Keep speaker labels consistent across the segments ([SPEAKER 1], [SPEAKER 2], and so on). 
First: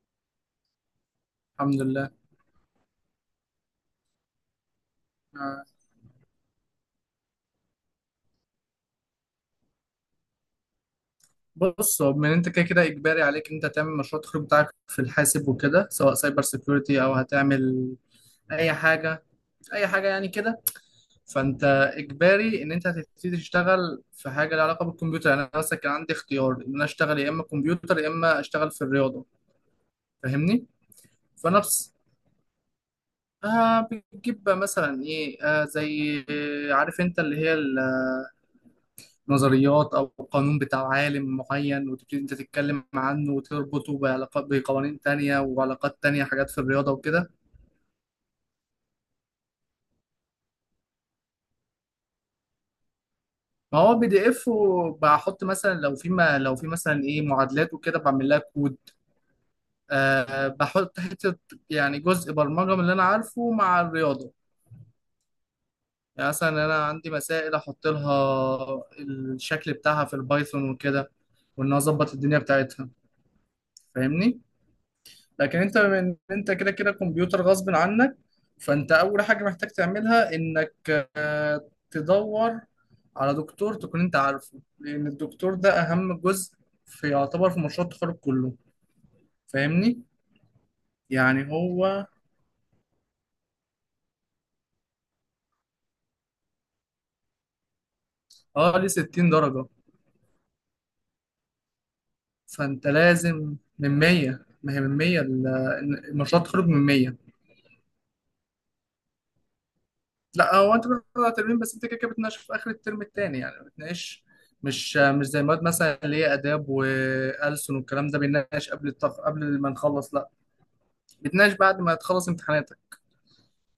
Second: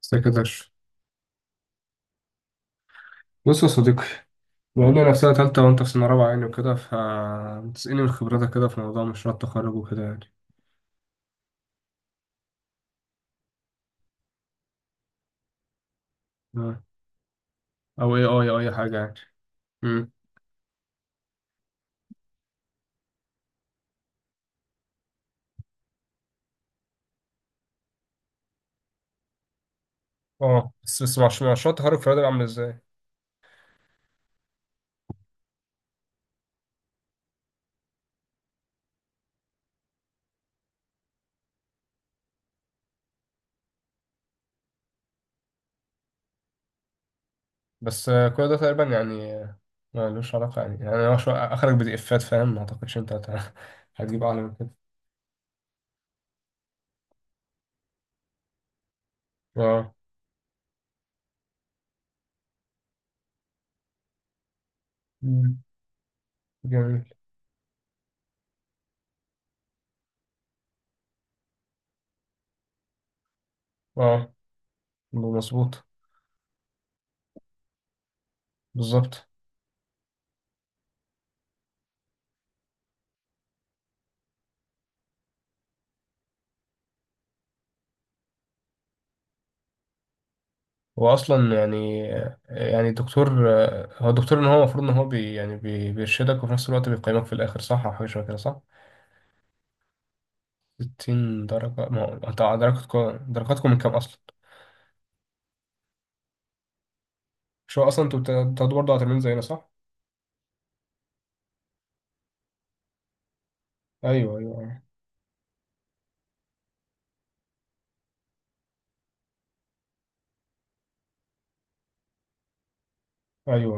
[SPEAKER 1] سكرتير.
[SPEAKER 2] الحمد لله.
[SPEAKER 1] بص يا صديقي، بقول لي نفسنا تالتة
[SPEAKER 2] آه،
[SPEAKER 1] وأنت في سنة رابعة يعني وكده، فتسألني من خبرتك كده في موضوع مشروع التخرج وكده يعني.
[SPEAKER 2] بص، هو من انت كده كده اجباري عليك انت تعمل مشروع التخرج بتاعك في الحاسب وكده، سواء سايبر
[SPEAKER 1] آه.
[SPEAKER 2] سيكيورتي او هتعمل
[SPEAKER 1] أو أي أو
[SPEAKER 2] اي
[SPEAKER 1] أي حاجة يعني.
[SPEAKER 2] حاجه، اي حاجه
[SPEAKER 1] مم.
[SPEAKER 2] يعني كده. فانت اجباري ان انت هتبتدي تشتغل في حاجه لها علاقه بالكمبيوتر. يعني انا مثلا كان عندي اختيار ان انا اشتغل يا اما كمبيوتر يا اما اشتغل في الرياضه. فاهمني؟
[SPEAKER 1] اه، بس مشروع
[SPEAKER 2] فنفس
[SPEAKER 1] التخرج في الرياضة عامل إزاي؟
[SPEAKER 2] آه بتجيب بقى مثلا ايه، زي، عارف انت اللي هي نظريات او قانون بتاع عالم معين، وتبتدي انت تتكلم عنه وتربطه بعلاقات، بقوانين تانية وعلاقات تانية، حاجات في الرياضة وكده.
[SPEAKER 1] بس كل ده تقريبا يعني، ملوش علاقة يعني، يعني أنا أخرج بدي إفات فاهم، ما أعتقدش أنت
[SPEAKER 2] ما هو بي
[SPEAKER 1] هتجيب
[SPEAKER 2] دي
[SPEAKER 1] أعلى
[SPEAKER 2] اف،
[SPEAKER 1] من كده.
[SPEAKER 2] وبحط مثلا لو في، ما لو في مثلا ايه معادلات وكده بعمل لها كود.
[SPEAKER 1] اه.
[SPEAKER 2] أه بحط حتة، يعني جزء برمجة من اللي انا عارفه مع الرياضة.
[SPEAKER 1] مم.
[SPEAKER 2] يعني مثلا انا
[SPEAKER 1] جميل.
[SPEAKER 2] عندي مسائل، احط لها الشكل بتاعها في البايثون وكده، وان أنا اظبط الدنيا بتاعتها.
[SPEAKER 1] اه،
[SPEAKER 2] فاهمني؟ لكن انت
[SPEAKER 1] مظبوط.
[SPEAKER 2] من انت كده كده كمبيوتر غصب عنك. فانت اول
[SPEAKER 1] بالظبط.
[SPEAKER 2] حاجه محتاج تعملها انك تدور على دكتور تكون انت عارفه، لان الدكتور ده اهم جزء في، يعتبر في مشروع التخرج كله. فاهمني؟
[SPEAKER 1] هو
[SPEAKER 2] يعني
[SPEAKER 1] اصلا يعني،
[SPEAKER 2] هو،
[SPEAKER 1] يعني الدكتور، هو الدكتور ان هو المفروض ان هو بي بيرشدك وفي نفس الوقت بيقيمك في الاخر، صح؟ او حاجه شبه كده صح.
[SPEAKER 2] اه ليه 60 درجه.
[SPEAKER 1] 60 درجه؟ ما هو انت
[SPEAKER 2] فانت
[SPEAKER 1] درجاتكم
[SPEAKER 2] لازم
[SPEAKER 1] درجاتكم من كام
[SPEAKER 2] من
[SPEAKER 1] اصلا؟
[SPEAKER 2] 100، ما هي من 100 مشروع التخرج من 100.
[SPEAKER 1] مش هو اصلا انتوا بتاخدوا برضه على ترمين زينا صح؟
[SPEAKER 2] لا، هو انت بتطلع ترمين، بس انت كده كده بتناقش في اخر الترم التاني. يعني بتناقش،
[SPEAKER 1] ايوه ايوه
[SPEAKER 2] مش زي مواد مثلا اللي هي اداب والسن والكلام ده بنناقش قبل قبل ما نخلص، لا بتناقش بعد ما تخلص امتحاناتك.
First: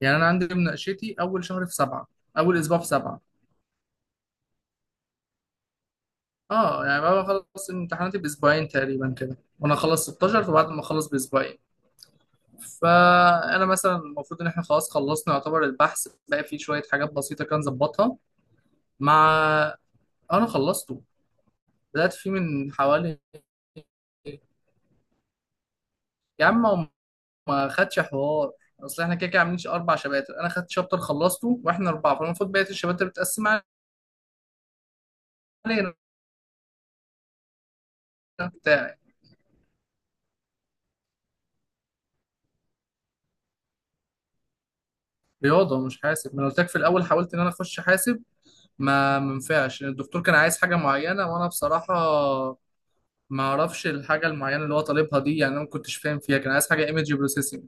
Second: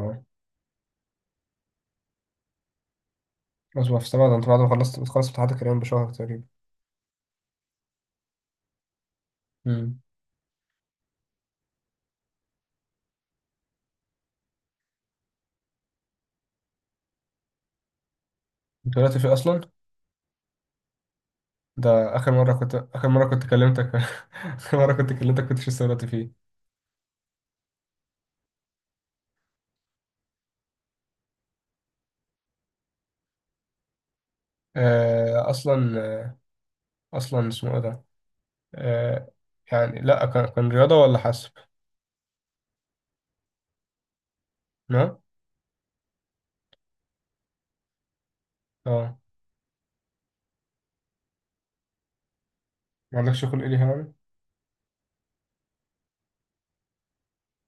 [SPEAKER 2] يعني انا عندي مناقشتي اول شهر في سبعه، اول اسبوع في سبعه.
[SPEAKER 1] اصبر، في سبعة ده انت بعد ما خلصت بتخلص امتحانات الكريم بشهر تقريبا.
[SPEAKER 2] اه يعني بعد ما اخلص امتحاناتي باسبوعين تقريبا كده، وانا
[SPEAKER 1] امم.
[SPEAKER 2] اخلص 16، فبعد ما اخلص باسبوعين. فانا مثلا المفروض ان احنا خلاص خلصنا، يعتبر البحث بقى فيه شويه حاجات بسيطه كان ظبطها.
[SPEAKER 1] انت
[SPEAKER 2] مع
[SPEAKER 1] دلوقتي في اصلا؟
[SPEAKER 2] انا خلصت بدأت
[SPEAKER 1] ده اخر
[SPEAKER 2] فيه
[SPEAKER 1] مره
[SPEAKER 2] من
[SPEAKER 1] كنت، اخر
[SPEAKER 2] حوالي.
[SPEAKER 1] مره كنت كلمتك. اخر مره كنت كلمتك كنتش لسه دلوقتي
[SPEAKER 2] يا
[SPEAKER 1] فيه.
[SPEAKER 2] عم هو ما خدش حوار. اصل احنا كده كده عاملين اربع شباتر، انا خدت شابتر خلصته، واحنا اربعه فالمفروض بقيه الشباتر بتقسم علينا.
[SPEAKER 1] اصلا، اصلا اسمه ايه ده؟
[SPEAKER 2] بتاعي
[SPEAKER 1] آه. يعني لا، كان رياضة ولا حاسب؟ نعم.
[SPEAKER 2] رياضه مش حاسب. ما انا قلت لك في الاول حاولت ان انا اخش حاسب،
[SPEAKER 1] اه،
[SPEAKER 2] ما منفعش. الدكتور كان عايز حاجه معينه، وانا بصراحه
[SPEAKER 1] ما عندكش
[SPEAKER 2] ما
[SPEAKER 1] شغل
[SPEAKER 2] اعرفش
[SPEAKER 1] إليها يعني.
[SPEAKER 2] الحاجه المعينه اللي هو طالبها دي. يعني انا ما كنتش فاهم فيها، كان عايز حاجه ايمج بروسيسنج.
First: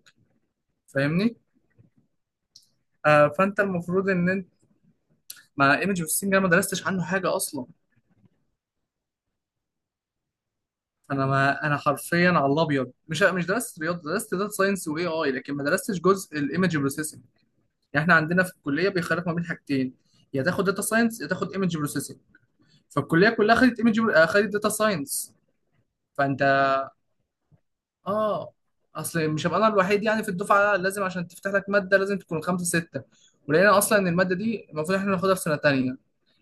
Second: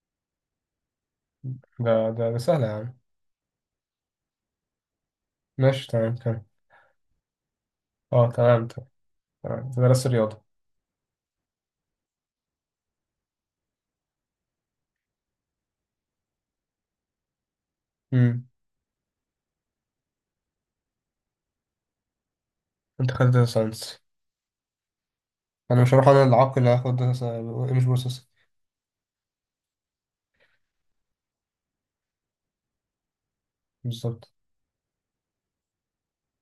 [SPEAKER 2] فاهمني؟
[SPEAKER 1] ده سهلة يعني.
[SPEAKER 2] آه فانت المفروض ان انت، ما
[SPEAKER 1] ماشي،
[SPEAKER 2] ايمج
[SPEAKER 1] تمام
[SPEAKER 2] بروسيسنج انا
[SPEAKER 1] تمام
[SPEAKER 2] ما درستش عنه حاجه اصلا.
[SPEAKER 1] اه، تمام، تمام. تمام. أنت درست رياضة.
[SPEAKER 2] انا حرفيا على الابيض مش درست رياضه، درست داتا ساينس واي اي، لكن ما درستش جزء الايمج بروسيسنج. يعني احنا عندنا
[SPEAKER 1] امم.
[SPEAKER 2] في الكليه بيخالف ما بين حاجتين، يا تاخد داتا ساينس يا تاخد ايمج بروسيسنج.
[SPEAKER 1] انت
[SPEAKER 2] فالكليه
[SPEAKER 1] خدت داتا
[SPEAKER 2] كلها خدت ايمج،
[SPEAKER 1] ساينس.
[SPEAKER 2] خدت داتا ساينس.
[SPEAKER 1] انا مش هروح، انا
[SPEAKER 2] فانت
[SPEAKER 1] العاق اللي هاخد داتا. ايمج بروسيس.
[SPEAKER 2] اه، اصل مش هبقى انا الوحيد يعني في الدفعه، لازم عشان تفتح لك ماده لازم تكون خمسه سته. ولقينا اصلا ان
[SPEAKER 1] بالظبط.
[SPEAKER 2] الماده دي المفروض احنا ناخدها في سنه تانيه.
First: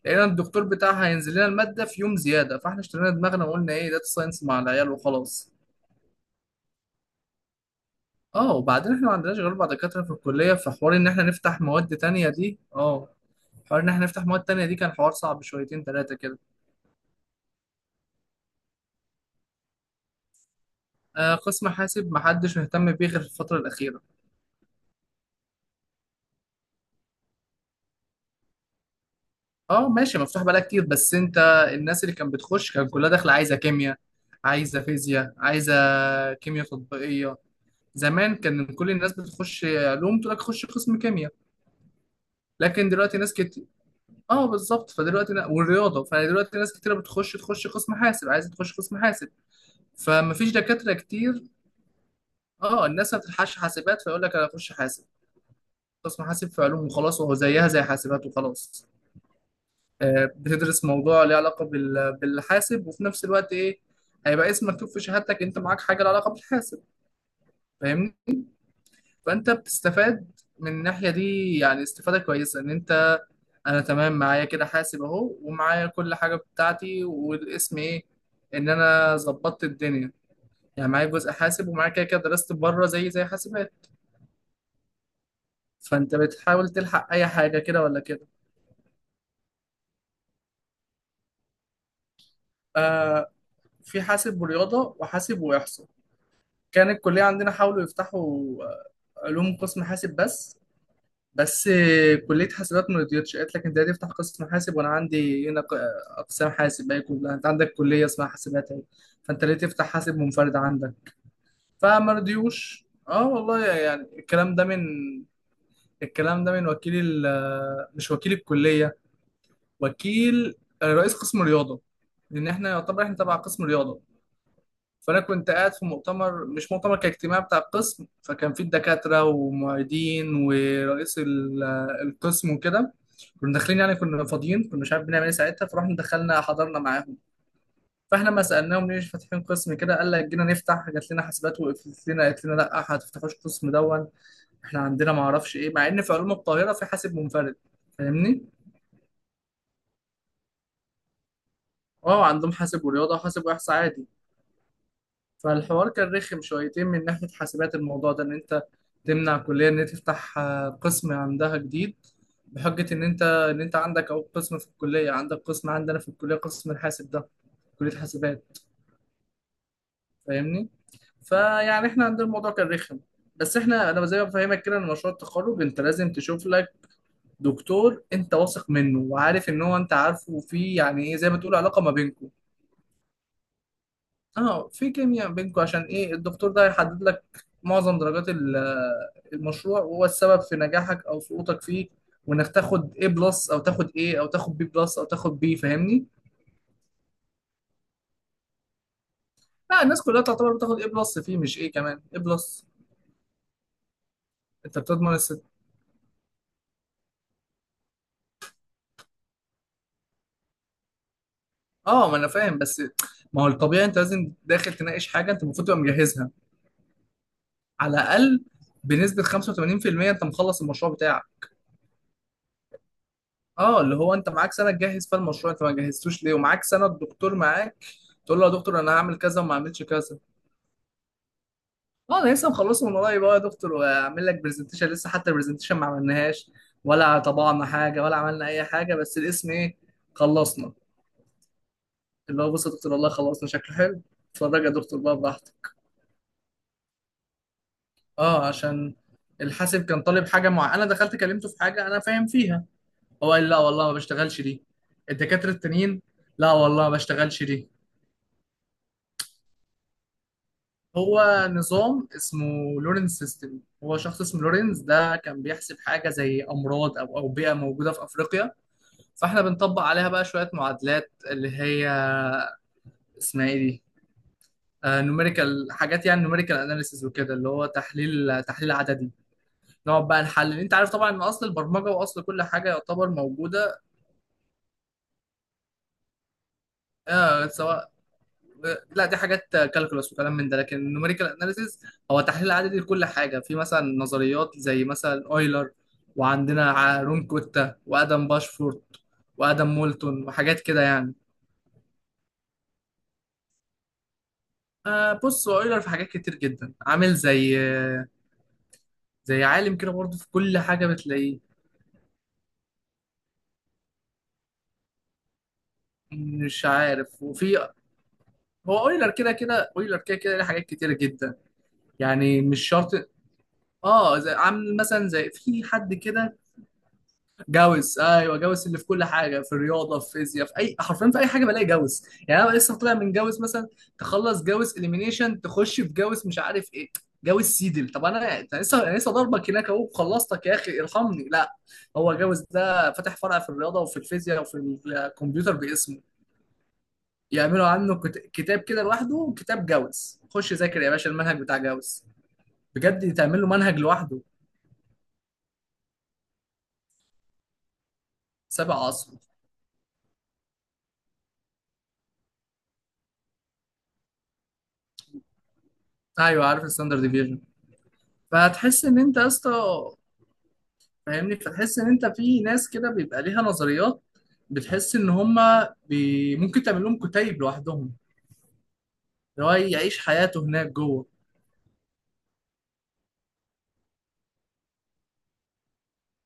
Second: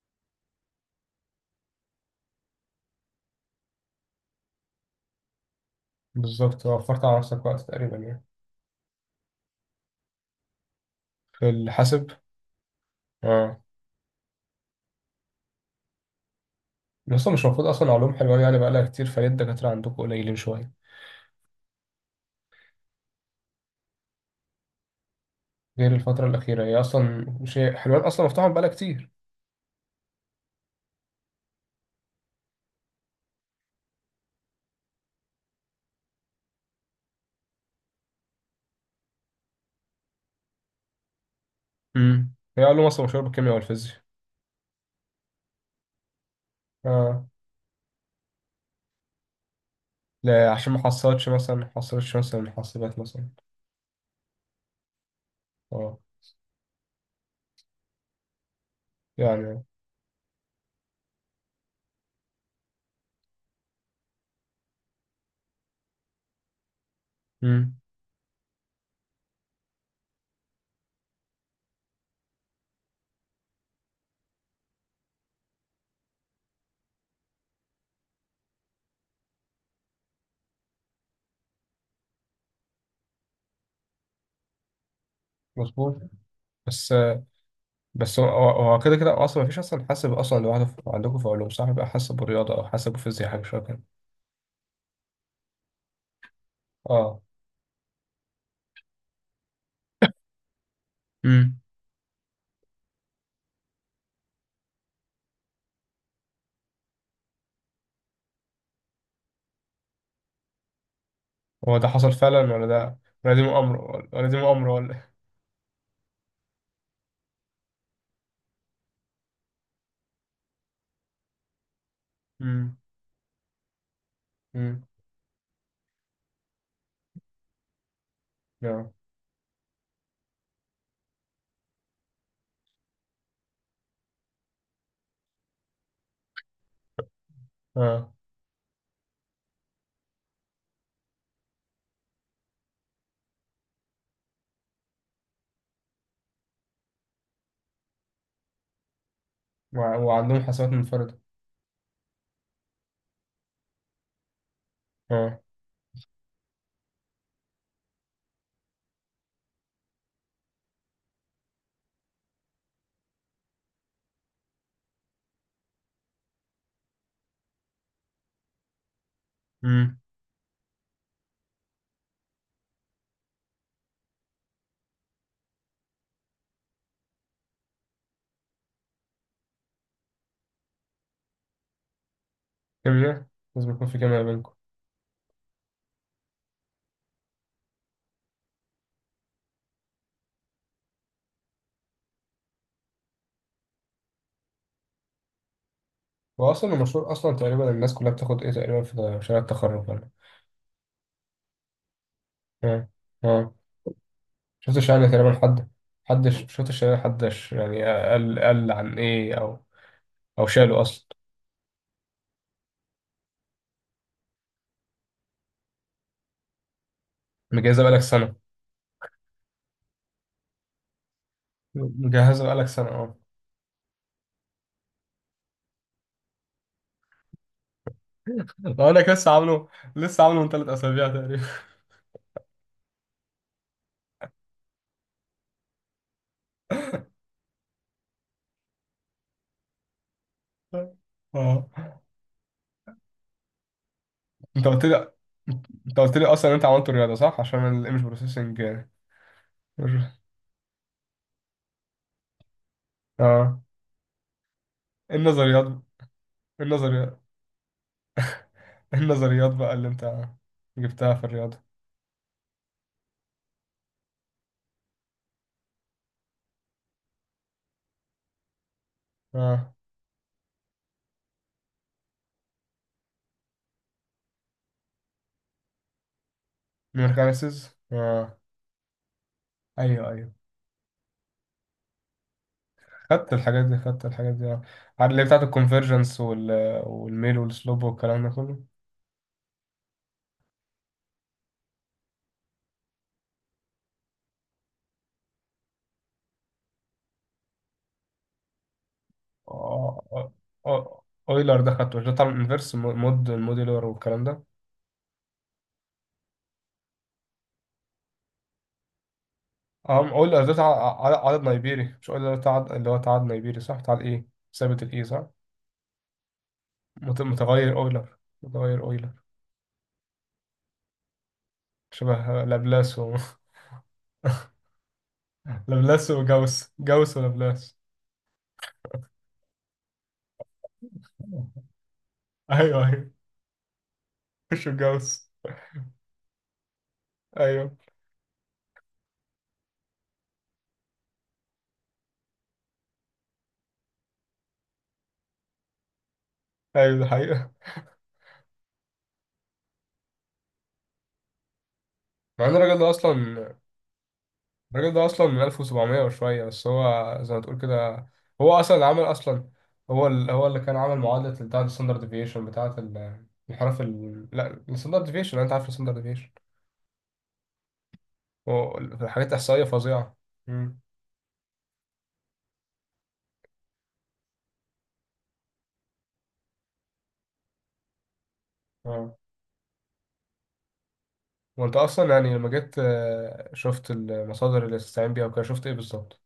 [SPEAKER 2] لقينا الدكتور بتاعها هينزل لنا الماده في يوم زياده، فاحنا اشترينا دماغنا وقلنا ايه داتا ساينس مع العيال وخلاص.
[SPEAKER 1] بالظبط، وفرت على نفسك وقت تقريبا يعني.
[SPEAKER 2] اه وبعدين احنا ما عندناش غير اربع دكاتره في الكليه، فحوار ان احنا
[SPEAKER 1] في
[SPEAKER 2] نفتح مواد
[SPEAKER 1] الحاسب.
[SPEAKER 2] تانية دي اه
[SPEAKER 1] اه.
[SPEAKER 2] حوار ان احنا نفتح مواد تانية دي كان حوار صعب شويتين ثلاثه كده.
[SPEAKER 1] بس مش المفروض اصلا علوم حلوان يعني بقالها كتير، فليه الدكاترة عندكم قليلين شوية؟
[SPEAKER 2] آه قسم حاسب ما حدش مهتم بيه غير في الفتره الاخيره.
[SPEAKER 1] غير الفترة الأخيرة، هي أصلا مش هي- حلوان أصلا مفتوحة بقالها كتير.
[SPEAKER 2] اه ماشي، مفتوح بقالها كتير، بس انت الناس اللي كانت بتخش كان كلها داخله عايزه كيمياء، عايزه فيزياء، عايزه كيمياء تطبيقيه. زمان كان كل الناس بتخش علوم تقول لك خش قسم كيمياء.
[SPEAKER 1] امم، هي علوم
[SPEAKER 2] لكن
[SPEAKER 1] أصلا
[SPEAKER 2] دلوقتي
[SPEAKER 1] مشهورة
[SPEAKER 2] ناس
[SPEAKER 1] بالكيمياء
[SPEAKER 2] كتير،
[SPEAKER 1] والفيزياء.
[SPEAKER 2] اه بالظبط، فدلوقتي نا... والرياضه فدلوقتي ناس كتيره
[SPEAKER 1] اه.
[SPEAKER 2] تخش قسم حاسب، عايزه تخش قسم حاسب. فما فيش
[SPEAKER 1] لا، عشان ما
[SPEAKER 2] دكاترة
[SPEAKER 1] حصلتش
[SPEAKER 2] كتير.
[SPEAKER 1] مثلا، ما حصلتش مثلا
[SPEAKER 2] اه
[SPEAKER 1] الحاسبات
[SPEAKER 2] الناس ما
[SPEAKER 1] مثلا.
[SPEAKER 2] بتلحقش حاسبات فيقول لك انا اخش حاسب،
[SPEAKER 1] اه.
[SPEAKER 2] قسم حاسب في علوم وخلاص، وهو زيها زي حاسبات وخلاص.
[SPEAKER 1] يعني.
[SPEAKER 2] بتدرس موضوع ليه علاقة بالحاسب، وفي نفس الوقت ايه، هيبقى اسم مكتوب في شهادتك انت معاك حاجة لها علاقة بالحاسب.
[SPEAKER 1] امم.
[SPEAKER 2] فاهمني؟ فانت بتستفاد من الناحية دي. يعني استفادة كويسة ان انت، انا تمام معايا كده حاسب اهو، ومعايا كل حاجة بتاعتي، والاسم ايه، ان انا ظبطت الدنيا. يعني معايا جزء حاسب ومعايا كده كده درست بره زي حاسبات.
[SPEAKER 1] مظبوط.
[SPEAKER 2] فانت بتحاول
[SPEAKER 1] بس،
[SPEAKER 2] تلحق اي حاجه كده ولا
[SPEAKER 1] بس هو
[SPEAKER 2] كده.
[SPEAKER 1] هو هو كده كده اصلا ما فيش اصلا حاسب اصلا لوحده عندكم في علوم صح؟ بيبقى حاسب ورياضه او حاسب وفيزياء
[SPEAKER 2] آه
[SPEAKER 1] حاجه شبه كده.
[SPEAKER 2] في حاسب ورياضه، وحاسب واحصاء. كان
[SPEAKER 1] اه.
[SPEAKER 2] الكليه عندنا حاولوا يفتحوا آه، علوم قسم حاسب بس.
[SPEAKER 1] امم.
[SPEAKER 2] بس كليه حاسبات ما رضيتش، قالت لك انت هتفتح قسم حاسب وانا عندي هنا اقسام حاسب، باقي كلها انت عندك كليه اسمها حاسبات اهي، فانت ليه تفتح حاسب منفرد عندك؟
[SPEAKER 1] هو ده حصل
[SPEAKER 2] فما
[SPEAKER 1] فعلا ولا
[SPEAKER 2] رضيوش.
[SPEAKER 1] ده،
[SPEAKER 2] اه
[SPEAKER 1] ولا دي
[SPEAKER 2] والله،
[SPEAKER 1] مؤامره؟
[SPEAKER 2] يعني
[SPEAKER 1] ولا ولا دي
[SPEAKER 2] الكلام ده
[SPEAKER 1] مؤامره
[SPEAKER 2] من،
[SPEAKER 1] ولا
[SPEAKER 2] الكلام ده من وكيل مش وكيل الكليه، وكيل رئيس قسم رياضه، لان احنا
[SPEAKER 1] امم.
[SPEAKER 2] يعتبر احنا تبع قسم رياضه.
[SPEAKER 1] امم.
[SPEAKER 2] فانا كنت قاعد في مؤتمر، مش مؤتمر، كاجتماع بتاع القسم، فكان فيه
[SPEAKER 1] نعم.
[SPEAKER 2] الدكاتره ومعيدين ورئيس القسم وكده. كنا داخلين، يعني كنا فاضيين، كنا مش عارف بنعمل ايه ساعتها، فرحنا دخلنا حضرنا معاهم.
[SPEAKER 1] اه.
[SPEAKER 2] فاحنا ما سالناهم ليش فاتحين قسم كده، قال لك جينا نفتح جات لنا حاسبات وقفلت لنا، قالت لنا لا هتفتحوش قسم دون. احنا عندنا ما اعرفش ايه، مع ان في علوم القاهره في حاسب منفرد. فاهمني؟
[SPEAKER 1] وعندهم حاسبات منفرده؟
[SPEAKER 2] اه عندهم حاسب ورياضه وحاسب واحصاء عادي.
[SPEAKER 1] اه.
[SPEAKER 2] فالحوار كان رخم شويتين من ناحية حاسبات، الموضوع ده إن أنت تمنع كلية إن هي تفتح قسم عندها جديد، بحجة إن أنت، إن أنت عندك أهو قسم في الكلية، عندك قسم عندنا في الكلية قسم الحاسب ده، كلية حاسبات.
[SPEAKER 1] امم.
[SPEAKER 2] فاهمني؟ فيعني إحنا عندنا الموضوع كان رخم. بس إحنا، أنا زي ما بفهمك كده، إن مشروع التخرج أنت لازم تشوف لك دكتور أنت واثق منه وعارف إن هو أنت عارفه، وفيه يعني إيه، زي ما تقول علاقة ما بينكم.
[SPEAKER 1] كيمياء، لازم يكون في كيمياء بينكم.
[SPEAKER 2] اه في كيمياء بينكم، عشان ايه؟ الدكتور ده هيحدد لك معظم درجات المشروع، وهو السبب في نجاحك او سقوطك فيه، وانك تاخد A بلس او تاخد A او تاخد B بلس او تاخد B. فاهمني؟
[SPEAKER 1] واصلا المشروع اصلا تقريبا الناس كلها بتاخد ايه تقريبا في مشاريع
[SPEAKER 2] لا
[SPEAKER 1] التخرج
[SPEAKER 2] الناس
[SPEAKER 1] ولا؟
[SPEAKER 2] كلها تعتبر بتاخد A بلس فيه، مش A كمان، A بلس.
[SPEAKER 1] اه. اه، شفت
[SPEAKER 2] انت
[SPEAKER 1] الشعر
[SPEAKER 2] بتضمن
[SPEAKER 1] تقريبا
[SPEAKER 2] الست؟
[SPEAKER 1] حد، حدش شفت الشعر؟ حدش يعني قال عن ايه او او شاله اصلا؟
[SPEAKER 2] اه ما انا فاهم، بس ما هو الطبيعي انت لازم داخل تناقش حاجه انت المفروض تبقى مجهزها
[SPEAKER 1] مجهزه
[SPEAKER 2] على
[SPEAKER 1] بقالك سنه.
[SPEAKER 2] الاقل بنسبه 85%. انت مخلص المشروع بتاعك؟
[SPEAKER 1] مجهزه بقالك سنه، اه.
[SPEAKER 2] اه اللي هو انت معاك سنه تجهز فيها المشروع، انت ما جهزتوش ليه ومعاك سنه؟ الدكتور معاك، تقول له يا دكتور انا
[SPEAKER 1] اقول لك
[SPEAKER 2] هعمل
[SPEAKER 1] لسه
[SPEAKER 2] كذا، وما
[SPEAKER 1] عامله،
[SPEAKER 2] عملتش كذا.
[SPEAKER 1] لسه عامله من ثلاث اسابيع تقريبا.
[SPEAKER 2] اه انا لسه مخلصه من قريب، اه يا دكتور واعمل لك برزنتيشن. لسه حتى البرزنتيشن ما عملناهاش، ولا طبعنا حاجه، ولا عملنا اي حاجه، بس الاسم ايه، خلصنا.
[SPEAKER 1] اه،
[SPEAKER 2] اللي هو بص يا دكتور والله خلصنا، شكله حلو، اتفرج
[SPEAKER 1] انت
[SPEAKER 2] يا
[SPEAKER 1] قلت
[SPEAKER 2] دكتور
[SPEAKER 1] لي،
[SPEAKER 2] بقى براحتك.
[SPEAKER 1] انت قلت لي اصلا انت عملت رياضه صح عشان الايمج
[SPEAKER 2] اه
[SPEAKER 1] بروسيسنج.
[SPEAKER 2] عشان الحاسب كان طالب حاجه معينه، انا دخلت كلمته في حاجه انا فاهم فيها. هو قال لي لا
[SPEAKER 1] اه.
[SPEAKER 2] والله ما بشتغلش دي.
[SPEAKER 1] ايه
[SPEAKER 2] الدكاتره
[SPEAKER 1] النظريات؟ ايه
[SPEAKER 2] التانيين، لا والله ما
[SPEAKER 1] النظريات؟
[SPEAKER 2] بشتغلش دي.
[SPEAKER 1] ايه النظريات بقى اللي انت جبتها في
[SPEAKER 2] هو
[SPEAKER 1] الرياضه؟
[SPEAKER 2] نظام اسمه لورنز سيستم، هو شخص اسمه لورنز ده كان بيحسب حاجة زي أمراض أو أوبئة موجودة في أفريقيا. فإحنا
[SPEAKER 1] اه،
[SPEAKER 2] بنطبق عليها بقى شوية معادلات اللي هي اسمها إيه دي؟ نوميريكال حاجات، يعني نوميريكال أناليسيز
[SPEAKER 1] من
[SPEAKER 2] وكده، اللي هو
[SPEAKER 1] خامسز. اه،
[SPEAKER 2] تحليل عددي. نقعد
[SPEAKER 1] ايوه
[SPEAKER 2] بقى
[SPEAKER 1] ايوه.
[SPEAKER 2] نحلل، أنت عارف طبعا إن أصل البرمجة وأصل كل حاجة يعتبر
[SPEAKER 1] خدت الحاجات دي
[SPEAKER 2] موجودة.
[SPEAKER 1] خدت الحاجات دي آه. عارف اللي هي بتاعت الكونفرجنس وال... والميل
[SPEAKER 2] آه
[SPEAKER 1] والسلوب
[SPEAKER 2] سواء،
[SPEAKER 1] والكلام ده كله.
[SPEAKER 2] لا دي حاجات كالكولس وكلام من ده، لكن النوميريكال اناليسيز هو تحليل عددي لكل حاجه، في مثلا نظريات زي مثلا اويلر، وعندنا رون كوتا، وادم باشفورت، وادم
[SPEAKER 1] آه،
[SPEAKER 2] مولتون،
[SPEAKER 1] آه،
[SPEAKER 2] وحاجات كده
[SPEAKER 1] آه.
[SPEAKER 2] يعني.
[SPEAKER 1] اويلر ده خدته، مش ده بتاع الانفرس مود الموديلر والكلام ده؟
[SPEAKER 2] آه بص هو اويلر في حاجات كتير جدا، عامل زي عالم كده
[SPEAKER 1] اه،
[SPEAKER 2] برضه في
[SPEAKER 1] اويلر ده
[SPEAKER 2] كل
[SPEAKER 1] بتاع
[SPEAKER 2] حاجه بتلاقيه.
[SPEAKER 1] عدد نيبيري، مش اويلر بتاع اللي هو بتاع عدد نيبيري صح، بتاع الايه، ثابت الايه صح؟
[SPEAKER 2] مش عارف، وفي،
[SPEAKER 1] متغير اويلر،
[SPEAKER 2] هو
[SPEAKER 1] متغير اويلر.
[SPEAKER 2] اويلر كده كده، اويلر كده كده ليه حاجات كتير جدا،
[SPEAKER 1] شبه
[SPEAKER 2] يعني مش
[SPEAKER 1] لابلاس
[SPEAKER 2] شرط.
[SPEAKER 1] و...
[SPEAKER 2] اه زي عامل مثلا زي في حد
[SPEAKER 1] لابلاس
[SPEAKER 2] كده،
[SPEAKER 1] وجاوس، جاوس ولابلاس.
[SPEAKER 2] جوز، ايوه جوز اللي في كل حاجه، في الرياضه، في فيزياء، في اي، حرفيا في اي حاجه بلاقي جوز، يعني انا لسه
[SPEAKER 1] ايوه
[SPEAKER 2] طالع
[SPEAKER 1] ايوه.
[SPEAKER 2] من جوز مثلا. تخلص
[SPEAKER 1] مش
[SPEAKER 2] جوز
[SPEAKER 1] جاوس.
[SPEAKER 2] اليمينيشن تخش في جوز مش عارف ايه، جوز
[SPEAKER 1] ايوه
[SPEAKER 2] سيدل. طب انا، أنا لسه ضربك هناك اهو، خلصتك يا اخي، ارحمني، لا. هو جوز ده فاتح فرع في الرياضه وفي الفيزياء وفي الكمبيوتر باسمه.
[SPEAKER 1] ايوه، ده حقيقة.
[SPEAKER 2] يعملوا عنه كتاب كده لوحده. كتاب جوز، خش ذاكر يا باشا المنهج بتاع جوز،
[SPEAKER 1] مع ان الراجل ده
[SPEAKER 2] بجد تعمل له
[SPEAKER 1] اصلا،
[SPEAKER 2] منهج لوحده،
[SPEAKER 1] الراجل ده اصلا من 1700 وشويه، بس هو زي ما تقول كده هو اصلا
[SPEAKER 2] سابع
[SPEAKER 1] اللي عمل
[SPEAKER 2] عصره.
[SPEAKER 1] اصلا، هو ال... هو اللي كان عامل معادله بتاعه الستاندرد ديفيشن بتاعه الانحراف ال... لا، الستاندرد ديفيشن، انت عارف الستاندرد ديفيشن،
[SPEAKER 2] ايوه عارف الستاندرد ديفيجن. فهتحس ان انت يا
[SPEAKER 1] حاجات
[SPEAKER 2] اسطى،
[SPEAKER 1] احصائيه فظيعه. امم.
[SPEAKER 2] فاهمني؟ فتحس ان انت، في ناس كده بيبقى ليها نظريات، بتحس ان هم ممكن تعمل لهم كتيب لوحدهم،
[SPEAKER 1] اه،
[SPEAKER 2] اللي هو يعيش حياته هناك جوه.
[SPEAKER 1] وانت اصلا يعني لما جيت شفت المصادر اللي تستعين بيها وكده، شفت ايه بالظبط؟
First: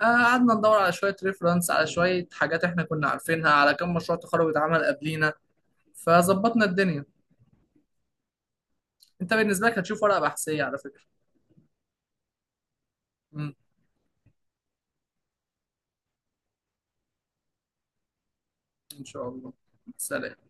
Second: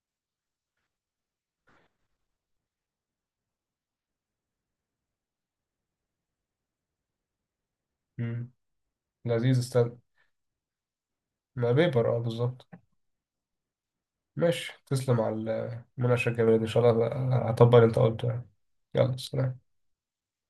[SPEAKER 2] قعدنا ندور على شويه ريفرنس، على شويه حاجات احنا كنا عارفينها، على كم مشروع تخرج اتعمل قبلينا، فظبطنا الدنيا.
[SPEAKER 1] امم.
[SPEAKER 2] انت
[SPEAKER 1] لذيذ،
[SPEAKER 2] بالنسبه لك
[SPEAKER 1] استنى.
[SPEAKER 2] هتشوف ورقه بحثيه على فكره.
[SPEAKER 1] ما بيبر، اه، بالظبط.
[SPEAKER 2] امم،
[SPEAKER 1] ماشي، تسلم على المناقشه الجميله دي ان شاء الله. هطبق اللي انت قلته يعني.
[SPEAKER 2] ان
[SPEAKER 1] يلا،
[SPEAKER 2] شاء الله.
[SPEAKER 1] سلام.
[SPEAKER 2] سلام.